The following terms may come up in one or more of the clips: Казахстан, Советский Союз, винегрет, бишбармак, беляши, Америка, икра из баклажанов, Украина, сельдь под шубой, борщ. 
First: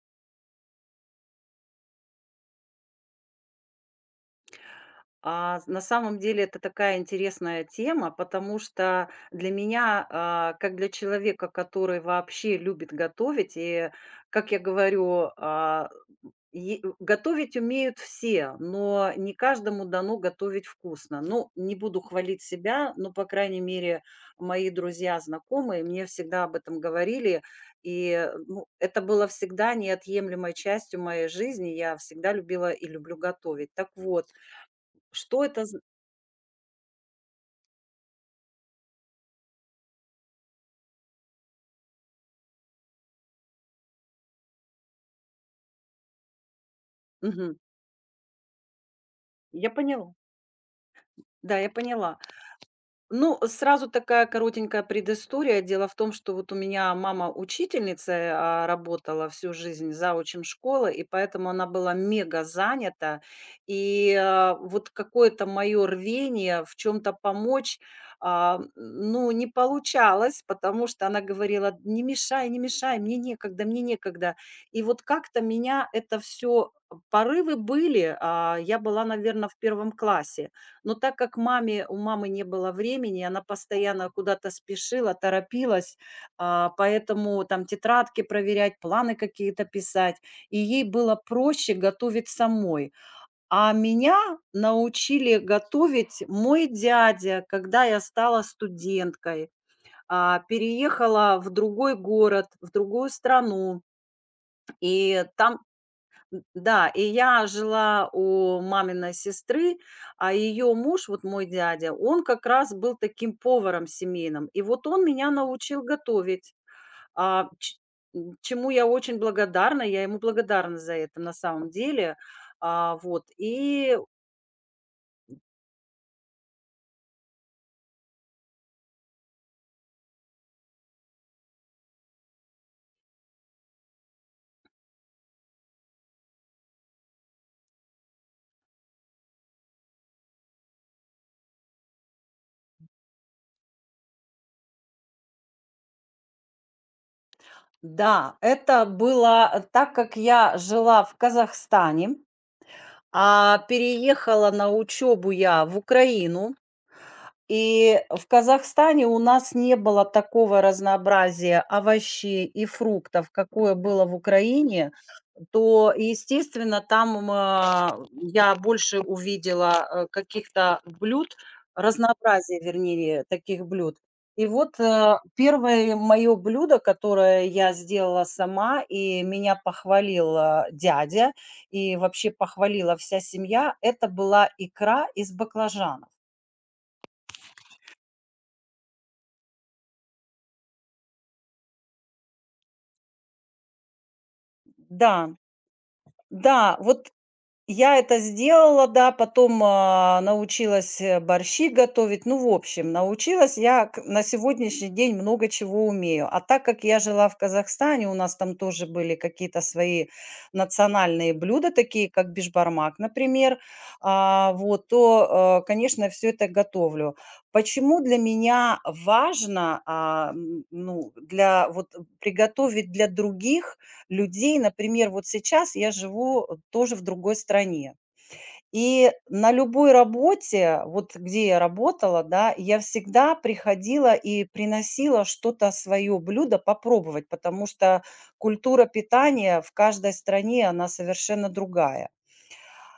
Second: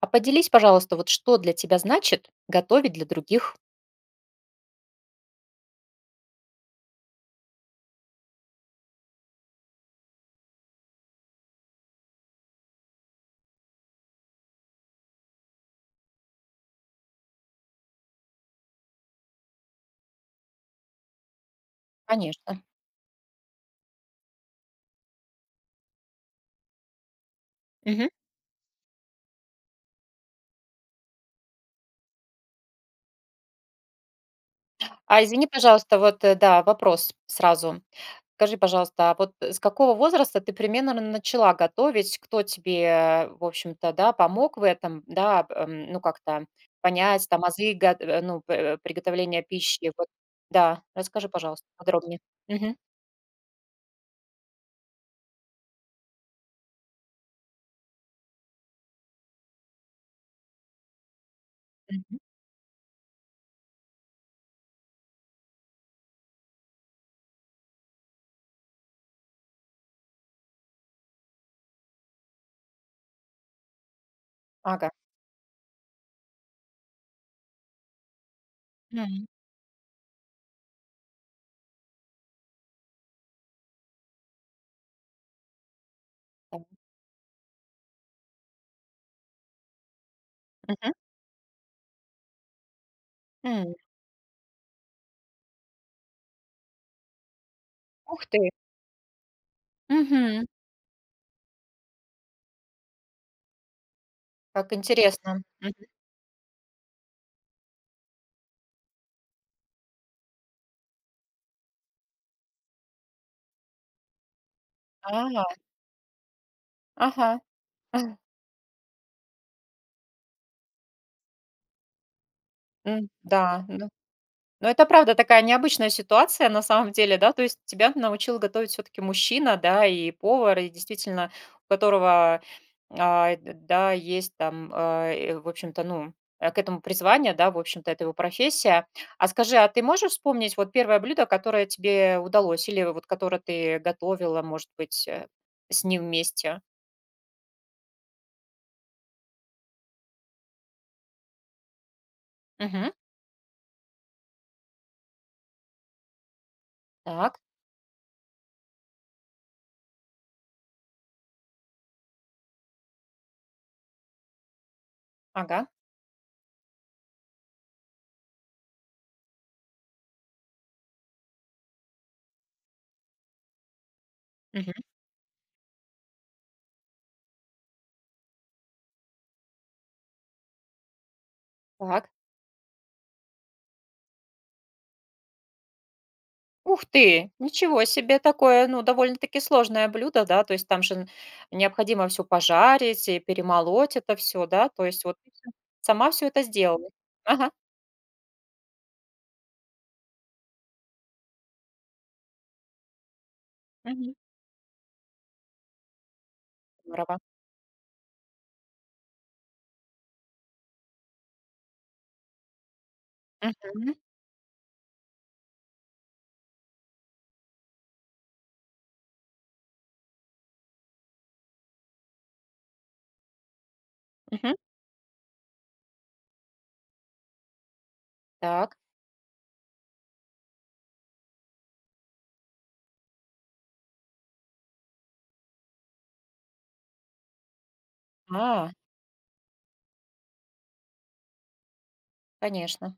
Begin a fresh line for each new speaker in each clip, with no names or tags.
А поделись, пожалуйста, вот что для тебя значит готовить для других?
На самом деле это такая интересная тема, потому что для меня, как для человека, который вообще любит готовить, и, как я говорю, готовить умеют все, но не каждому дано готовить вкусно. Ну, не буду хвалить
Конечно.
себя, но, по крайней мере, мои друзья, знакомые мне всегда об этом говорили,
Мгм.
и ну, это было всегда неотъемлемой частью моей жизни. Я всегда любила и люблю готовить. Так вот,
А
что
извини,
это
пожалуйста, вот, да, вопрос сразу. Скажи, пожалуйста, а вот с какого возраста ты примерно начала готовить? Кто тебе, в общем-то, да, помог в этом, да, ну, как-то понять там
мгм.
азы, ну, приготовления
Я
пищи? Вот,
поняла.
да, расскажи,
Да,
пожалуйста,
я поняла.
подробнее. Мгм.
Ну, сразу такая коротенькая предыстория. Дело в том, что вот у меня мама учительница, работала всю жизнь заучем школы, и поэтому она была
Мгм.
мега занята. И, вот какое-то мое рвение в чем-то помочь, ну, не получалось, потому что она говорила: "Не мешай, не мешай, мне некогда, мне некогда". И
Ага.
вот как-то меня это все порывы были, я была,
М.
наверное, в первом классе. Но так как маме у мамы не было времени, она постоянно куда-то спешила, торопилась,
Да.
поэтому там тетрадки проверять, планы какие-то писать, и ей
Мгм.
было проще готовить самой. А
М.
меня научили готовить мой дядя, когда я
Ух
стала
ты.
студенткой,
Мгм.
переехала в другой город, в другую страну,
Как
и
интересно.
там
Мгм.
Да, и я жила у маминой сестры, а ее муж, вот мой дядя, он как раз был таким поваром семейным. И вот он меня
А,
научил готовить,
ага.
а, ч- чему я очень благодарна, я ему благодарна за это на самом деле.
М,
Вот,
да, ну
и
ну, это правда такая необычная ситуация на самом деле, да. То есть тебя научил готовить все таки мужчина, да, и повар, и действительно, у которого, а, д да, есть там, в общем-то, ну, к этому призвание, да, в общем-то, это его профессия. А скажи, а ты можешь вспомнить вот первое блюдо, которое тебе удалось или вот которое ты готовила, может быть, с ним вместе?
да, это было, так, как я жила в Казахстане,
Мгм.
а переехала на учебу я в Украину.
Так.
И в Казахстане у нас не было такого разнообразия овощей и фруктов, какое было в Украине.
Ага.
То, естественно, там, я больше увидела, каких-то блюд, разнообразие, вернее, таких блюд. И
Мгм.
вот, 1-е моё блюдо, которое я сделала сама, и меня похвалил, дядя, и
Так.
вообще похвалила вся семья — это была икра из баклажанов.
Ух ты! Ничего себе! Такое, ну, довольно-таки сложное блюдо, да? То есть там же н необходимо все пожарить и перемолоть это все, да? То есть вот ты
Да.
всё сама все это
Да,
сделала?
вот
Ага.
я это сделала, да, потом, научилась, борщи готовить. Ну, в общем, научилась я к
Мгм.
на сегодняшний день много чего умею. А так как я
Здорово.
жила в Казахстане, у нас там тоже были какие-то свои национальные блюда, такие как бишбармак, например,
Мгм.
вот, то, конечно, все это готовлю. Почему для меня важно, ну, для вот приготовить для других,
Мгм.
людей. Например, вот сейчас я живу, тоже в другой стране.
Так.
И на любой работе, вот где я работала, да, я всегда приходила и приносила что-то свое блюдо попробовать, потому что
А,
культура питания в каждой стране, она совершенно другая.
конечно.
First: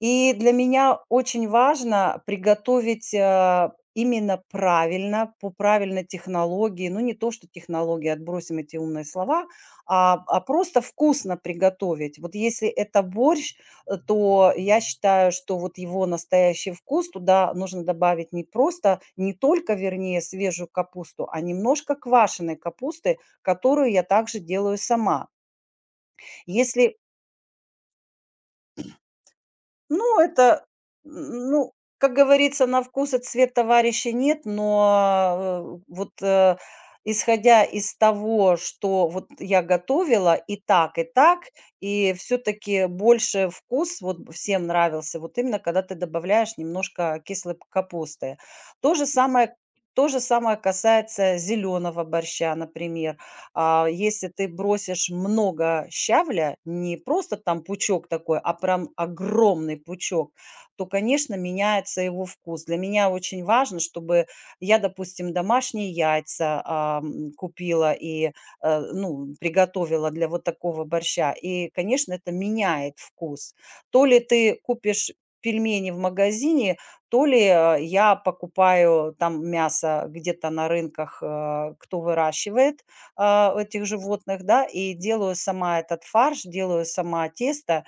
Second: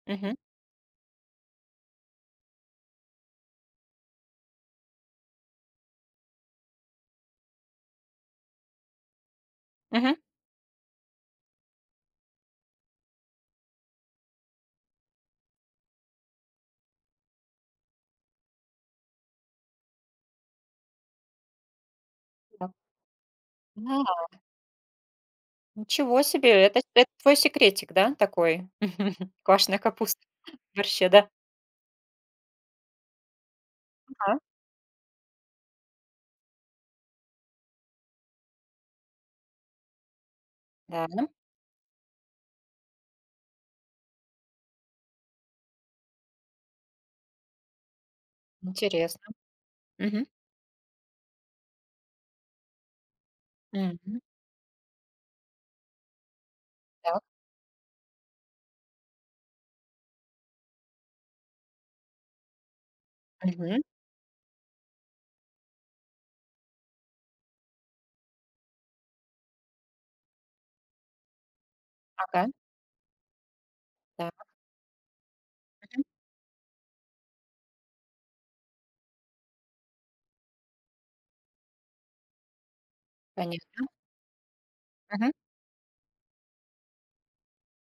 И
Мгм.
для меня очень важно приготовить, именно правильно, по правильной технологии. Ну, не то, что технологии, отбросим эти умные слова, а,
Мгм.
а просто вкусно приготовить. Вот если это борщ, то я считаю, что вот его настоящий вкус туда нужно добавить не просто, не только, вернее, свежую капусту, а немножко квашеной
Так.
капусты, которую я
А,
также делаю сама.
ничего себе! Это
Если
это твой секретик, да, такой? Квашеная
Ну,
капуста
это,
в да?
н ну, как говорится, на вкус и цвет товарища
Ага.
нет, но, вот, исходя из того, что вот я готовила и так, и
Да.
так, и все таки больше вкус вот всем нравился вот именно, когда ты добавляешь немножко кислой п капусты. То же
Интересно.
самое то же
Мгм.
самое касается зеленого борща, например.
Мгм.
Если ты бросишь много щавля, не
Так.
просто там пучок такой, а прям огромный пучок, то, конечно, меняется его вкус. Для меня очень важно,
Мгм.
чтобы я, допустим, домашние яйца, купила и, ну, приготовила для вот такого борща. И, конечно, это
Ага.
меняет вкус. То ли
Да.
ты купишь пельмени в
Мгм.
магазине, то ли, я покупаю там мясо где-то на рынках, кто выращивает, этих
Понятно.
животных, да, и делаю сама этот фарш, делаю сама тесто,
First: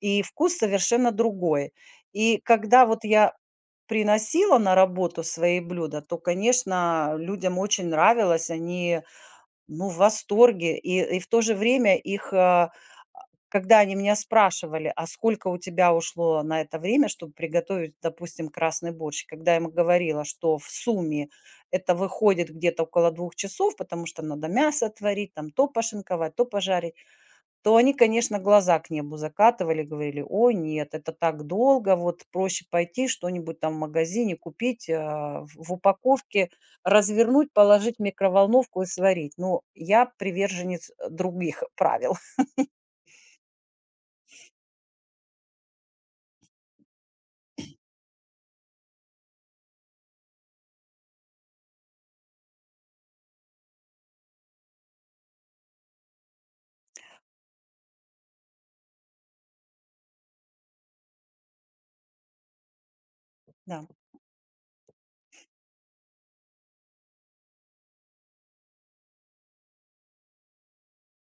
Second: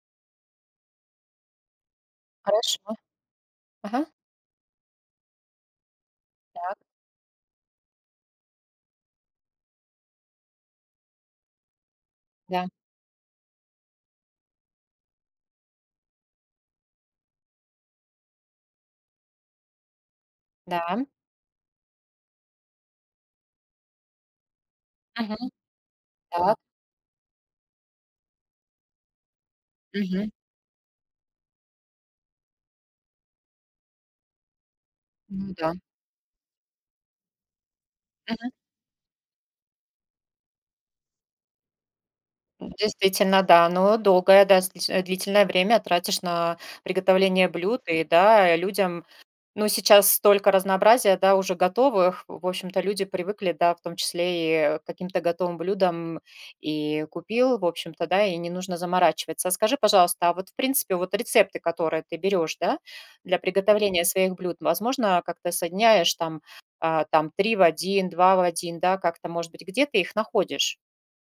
и вкус совершенно другой. И когда
Хорошо.
вот я
Ага.
приносила на работу свои блюда, то,
Так.
конечно, людям очень нравилось, они, ну, в восторге, и в то же время
Да.
когда они меня спрашивали: "А сколько у тебя ушло на это время, чтобы приготовить, допустим, красный борщ?" Когда я им говорила, что в
Да.
сумме это выходит где-то около 2 часов, потому что надо мясо отварить,
Мгм.
там то пошинковать, то
Так.
пожарить, то они, конечно, глаза к небу закатывали, говорили:
Мгм.
"О, нет, это так долго, вот проще пойти что-нибудь там в магазине купить, а, в
Ну
в
да.
упаковке, развернуть, положить в
Мгм.
микроволновку и сварить". Но я приверженец, других правил.
Действительно, да. Но долгое, да, длительное время тратишь на приготовление блюд, и да, людям. Ну, сейчас столько разнообразия, да, уже готовых. В общем-то, люди привыкли, да, в том числе и к каким-то готовым блюдам и купил, в общем-то, да, и не нужно заморачиваться. А скажи, пожалуйста, а вот, в принципе, вот рецепты, которые ты берешь, да, для
Да.
приготовления своих блюд, возможно, как-то соединяешь там, а, там, три в один, два в один, да, как-то, может быть, где ты их находишь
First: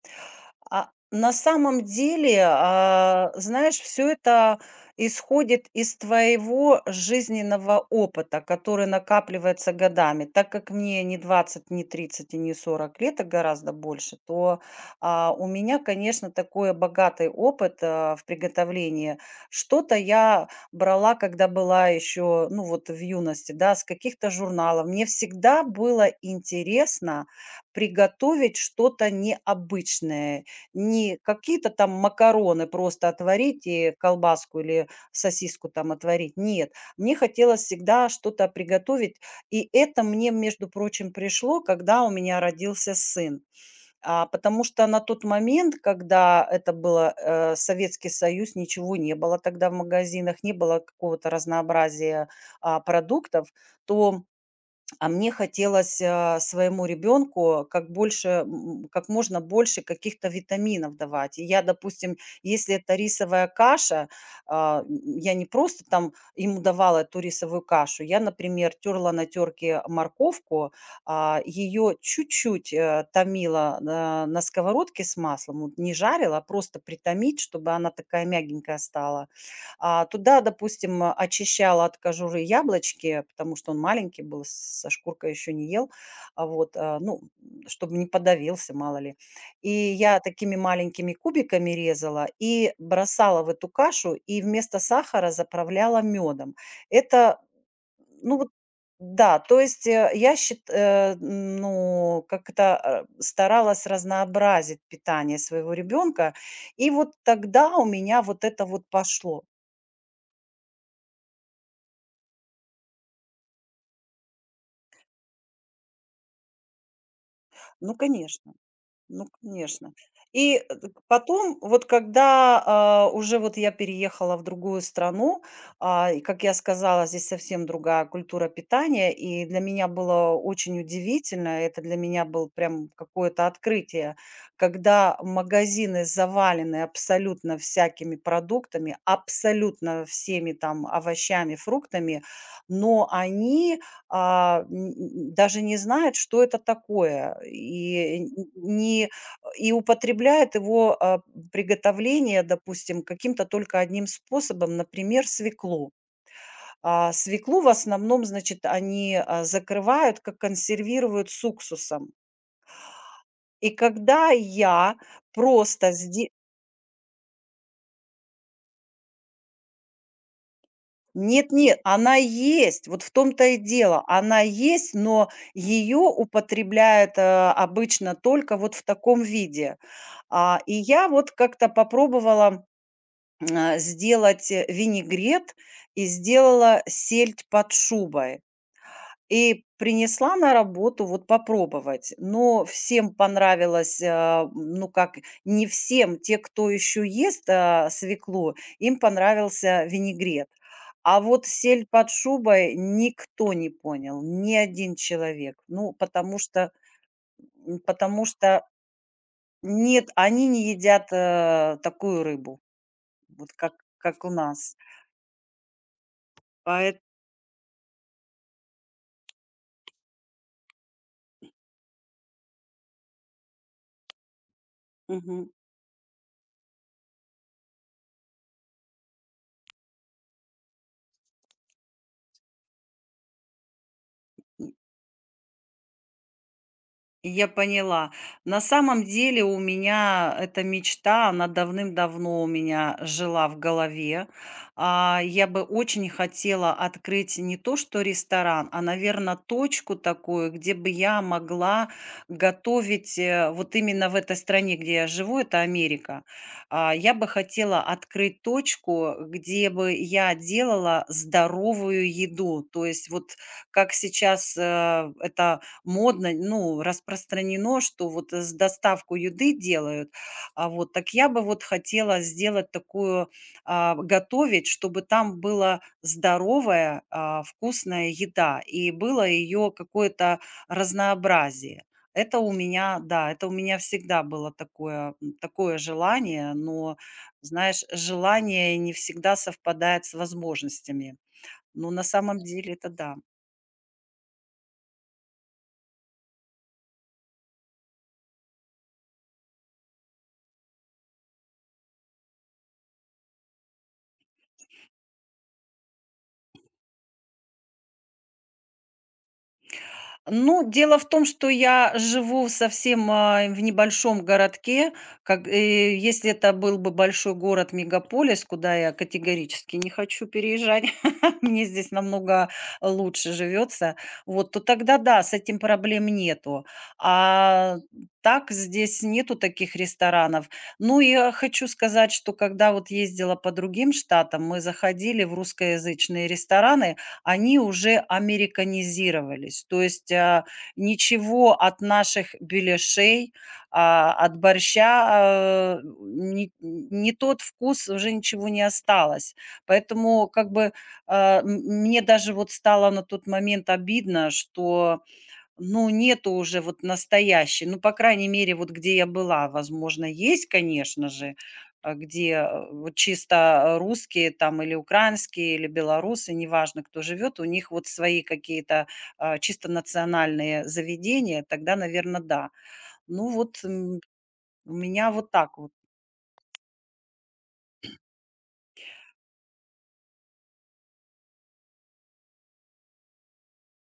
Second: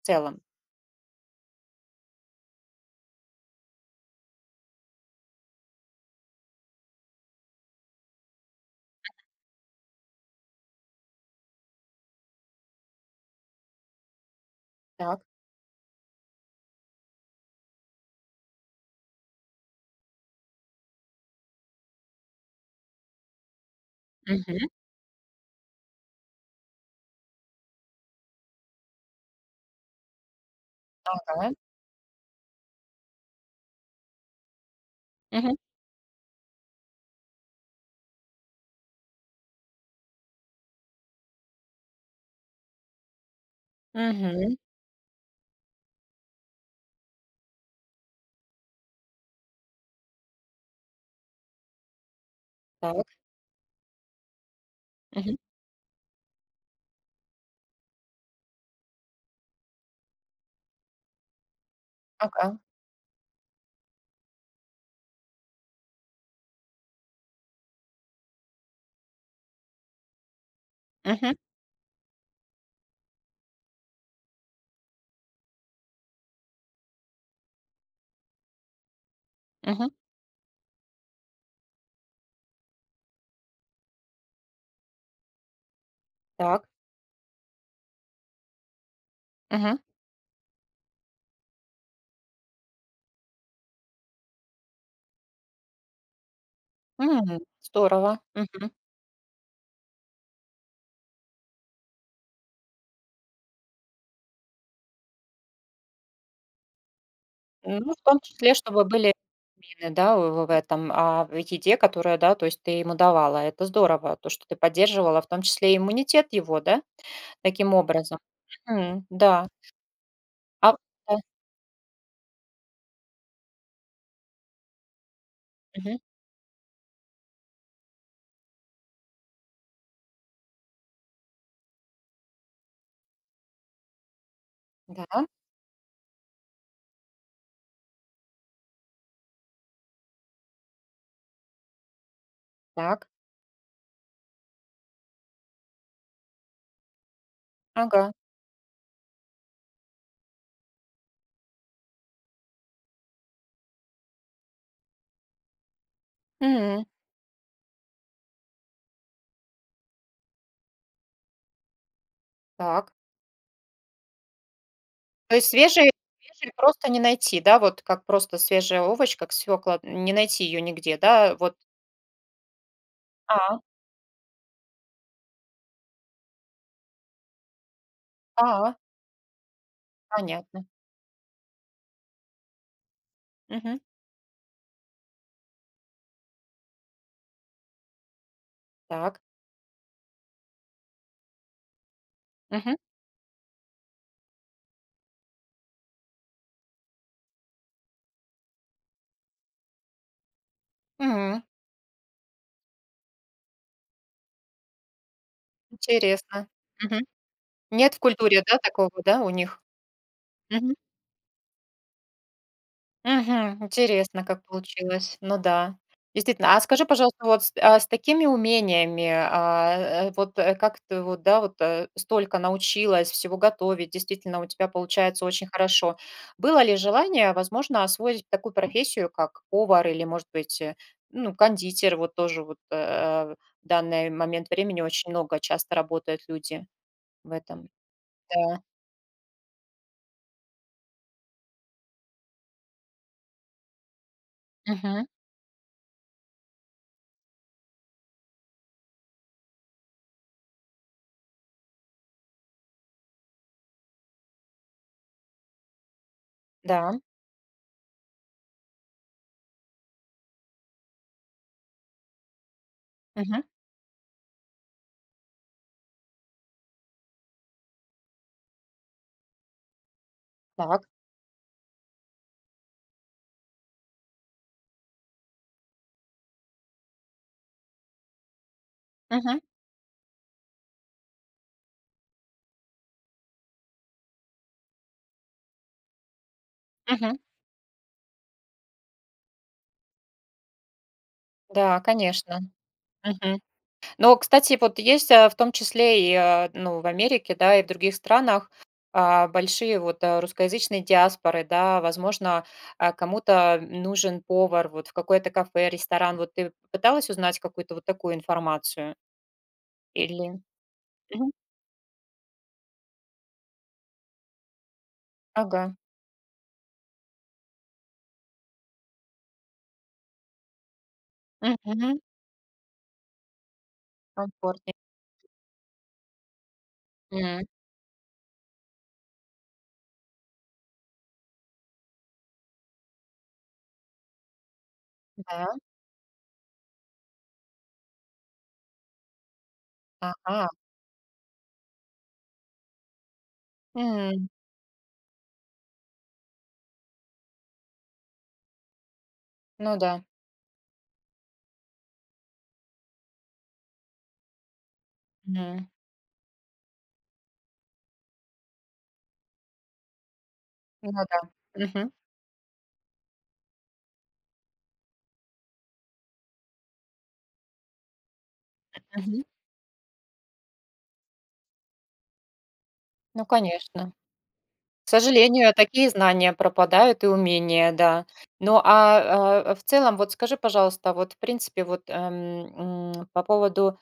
в целом?
На самом деле, знаешь, все это исходит из твоего жизненного опыта, который накапливается годами. Так как мне не 20, не 30, и не 40 лет, а гораздо больше, то,
Так.
у меня, конечно, такой богатый опыт, в приготовлении. Что-то я брала, когда была еще, ну, вот в юности, да, с каких-то
Мгм.
журналов. Мне всегда было интересно приготовить что-то необычное. Не
Ага.
какие-то там макароны просто отварить и колбаску или
Мгм.
сосиску там отварить. Нет, мне хотелось всегда что-то приготовить. И это мне, между прочим, пришло, когда у меня родился сын.
Мгм.
Потому что на тот момент, когда это было, Советский Союз, ничего не было тогда в магазинах, не было какого-то разнообразия,
Так.
продуктов, то мне
Мгм.
хотелось, своему ребенку как больше, как можно больше каких-то витаминов давать. И я, допустим,
Ага.
если это рисовая каша, я не просто там ему давала эту рисовую кашу. Я, например, терла на терке морковку,
Мгм.
ее чуть-чуть, томила, на сковородке с маслом, вот не жарила, а просто притомить, чтобы она такая мягенькая стала.
Мгм.
Туда, допустим, очищала от кожуры яблочки, потому что он маленький был, с со шкуркой еще не ел.
Так.
Вот, ну, чтобы не подавился, мало ли. И
Мгм.
я такими маленькими кубиками резала и бросала в эту кашу, и вместо сахара заправляла медом. Это,
М, здорово.
ну вот
Мгм.
да, то есть, э, я счит э, м, ну, как-то, старалась разнообразить питание своего ребенка. И вот тогда у
Ну, в том
меня вот
числе,
это вот
чтобы были
пошло.
витамины, да, в этом, а, в еде, которая, да, то есть ты ему давала. Это здорово, то, что ты поддерживала, в том числе и иммунитет его, да, таким
Ну,
образом.
конечно,
Мгм.
ну,
Да.
конечно. И,
А
э,
вот,
д
да.
потом, вот когда, уже вот я переехала в другую страну,
Мгм.
и, как я сказала, здесь совсем другая культура питания, и для меня было очень удивительно, это для меня было прям какое-то открытие, когда
Да.
магазины завалены абсолютно всякими продуктами, абсолютно всеми там овощами, фруктами, но
Так.
они, даже не знает, что это такое,
Ага.
и не и употребляет его, приготовление, допустим, каким-то только одним способом, например, свеклу.
М.
А свеклу в основном, значит, они, закрывают, как консервируют с уксусом.
Так.
И когда я
То есть
просто
свежие просто не найти, да? Вот как просто свежая овощ, как свекла, не найти ее нигде, да? Вот.
Нет-нет, она есть. Вот в том-то и
А,
дело. Она есть, но ее употребляют, обычно только вот
а,
в таком виде.
понятно.
И я вот как-то попробовала,
Мгм.
сделать, винегрет и сделала сельдь под шубой.
Так.
И принесла на работу вот попробовать, но
Мгм.
всем понравилось, ну, как, не всем, те, кто еще ест, свеклу, им понравился винегрет. А
М.
вот "Сель под шубой" никто не понял, ни один человек. Ну, потому
Интересно.
что,
Мгм.
м,
Нет в
потому
культуре, да,
что
такого, да, у них?
нет, они не
Мгм.
едят, такую рыбу, вот
Мгм.
как
Интересно,
у
как
нас.
получилось. Ну да. Действительно. А скажи,
Поэт
пожалуйста, с такими умениями, вот как ты вот, да, вот столько научилась всего готовить, действительно, у тебя получается
мгм.
очень хорошо. Было ли желание, возможно, освоить такую профессию, как повар или, может быть, ну, кондитер, вот тоже вот в данный момент времени очень много часто работают люди в
Я
этом.
поняла. На
Да.
самом деле у меня эта мечта, она давным-давно у меня жила в голове. Я бы очень хотела открыть не то что ресторан, а, наверное, точку такую, где бы я могла готовить, вот именно в этой стране, где я живу, это Америка.
Да.
Я бы хотела открыть точку, где бы я делала здоровую еду. То есть вот
Мгм.
как сейчас, это модно, ну, распространено, что вот с доставку еды делают. А
Так.
вот так я бы вот хотела сделать такую, готовить, чтобы там была здоровая, вкусная еда и было
Мгм.
ее какое-то разнообразие. Это у меня, да, это у меня всегда было такое желание, но,
Мгм.
знаешь, желание не всегда совпадает с возможностями.
Да,
Но на самом
конечно.
деле это да.
Мгм. Но, кстати, вот есть, в том числе и, ну, в Америке, да, и в других странах, а, большие вот, русскоязычные диаспоры, да. Возможно, а, кому-то нужен повар вот в какое-то кафе, ресторан. Вот ты пыталась узнать какую-то вот такую информацию или.
Ну, дело в том,
Мгм.
что я живу совсем, в небольшом городке. Как,
Ага.
если это был бы большой город, мегаполис, куда я категорически не хочу переезжать, мне здесь
Мгм.
намного лучше живется, вот, то
Комфортнее.
тогда да, с этим проблем нету.
М.
А так здесь нету таких ресторанов. Ну, я хочу сказать, что когда вот ездила по другим штатам, мы заходили в
Да.
русскоязычные рестораны, они уже американизировались. То есть,
Ага.
ничего от наших беляшей,
М.
от борща, не тот вкус, уже ничего не осталось.
Ну да.
Поэтому как бы, мне даже вот стало на тот момент обидно, что
М.
ну, нету уже вот настоящей. Ну, по крайней мере, вот где я была, возможно, есть,
Ну
конечно
да.
же,
Мгм.
где, вот чисто, русские там или украинские, или белорусы, неважно, кто живет, у них вот свои какие-то,
Мгм.
чисто национальные заведения. Тогда, наверное, да.
Ну,
Ну вот,
конечно.
у
К
меня вот
сожалению,
так вот.
такие знания пропадают и умения, да. Ну, в целом, вот скажи, пожалуйста, вот, в принципе, вот, по поводу,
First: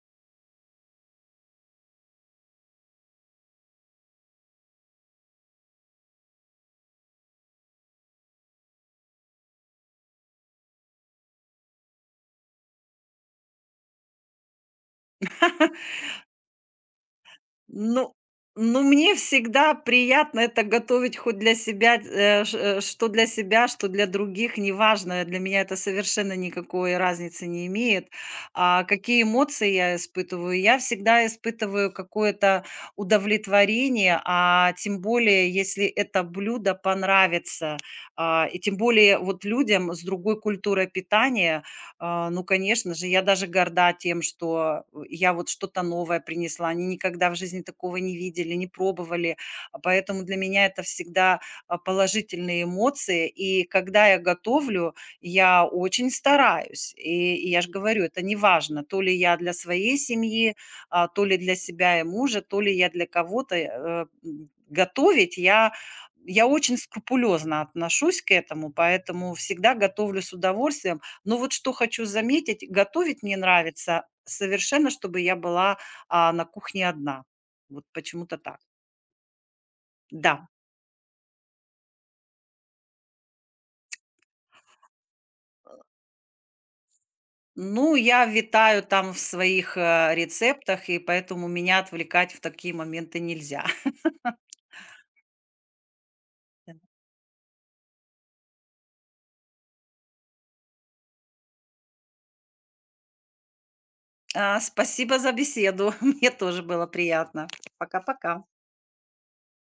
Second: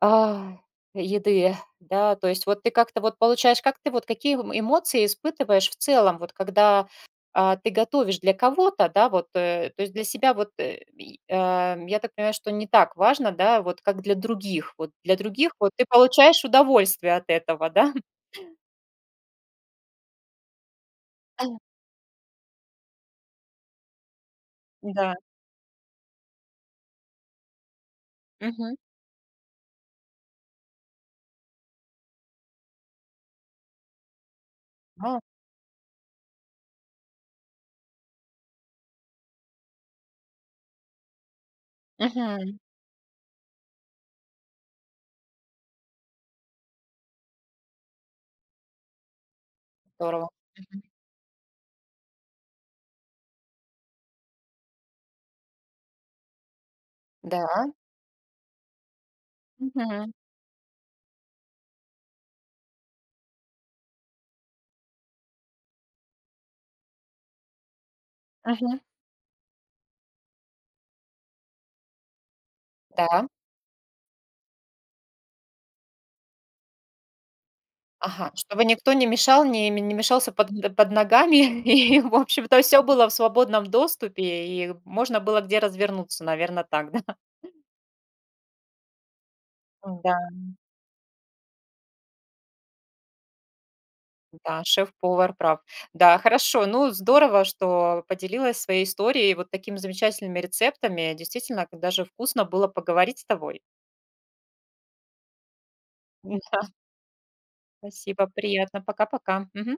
а, еды, да, то есть вот ты как-то вот получаешь, как ты вот какие м эмоции испытываешь в целом, вот когда, а, ты готовишь для кого-то, да, вот, то есть для себя вот, и, а, я так понимаю, что не так важно, да, вот как для других. Вот для других вот ты получаешь удовольствие от этого, да?
Ну ну, мне всегда приятно это готовить хоть для себя, что для себя, что для других,
Да.
неважно. Для меня это совершенно никакой разницы не имеет.
Мгм.
А какие эмоции я испытываю? Я всегда испытываю какое-то удовлетворение, а тем
А,
более, если это блюдо понравится, и тем более вот людям с другой культурой питания. Ну,
мгм.
конечно же, я даже горда тем, что, я вот что-то новое принесла. Они никогда в жизни такого не видели, не пробовали. Поэтому
Здорово.
для меня
Мгм.
это всегда, положительные эмоции. И когда я готовлю, я очень стараюсь. И,
Да.
и я же говорю, это не важно, то ли я для своей
Мгм.
семьи, то ли для себя и мужа, то ли я для кого-то. Э, м, Готовить я очень скрупулезно отношусь к этому,
Мгм.
поэтому всегда готовлю с удовольствием. Но вот что хочу заметить, готовить
Да.
мне нравится совершенно, чтобы я была, на кухне одна. Вот
Ага.
почему-то так.
Чтобы никто не мешал, не мешался
Да.
под ногами. И, в общем-то, все было в свободном доступе, и можно было где развернуться, наверное, так, да?
Ну, я витаю там в своих,
Да,
рецептах, и поэтому меня отвлекать в такие моменты нельзя.
да, шеф-повар прав. Да, хорошо. Ну, здорово, что поделилась своей историей, вот такими замечательными рецептами. Действительно, даже вкусно было поговорить с тобой.
Спасибо за беседу. Мне
Да,
тоже было приятно.
спасибо,
Пока-пока.
приятно. Пока-пока. Мгм.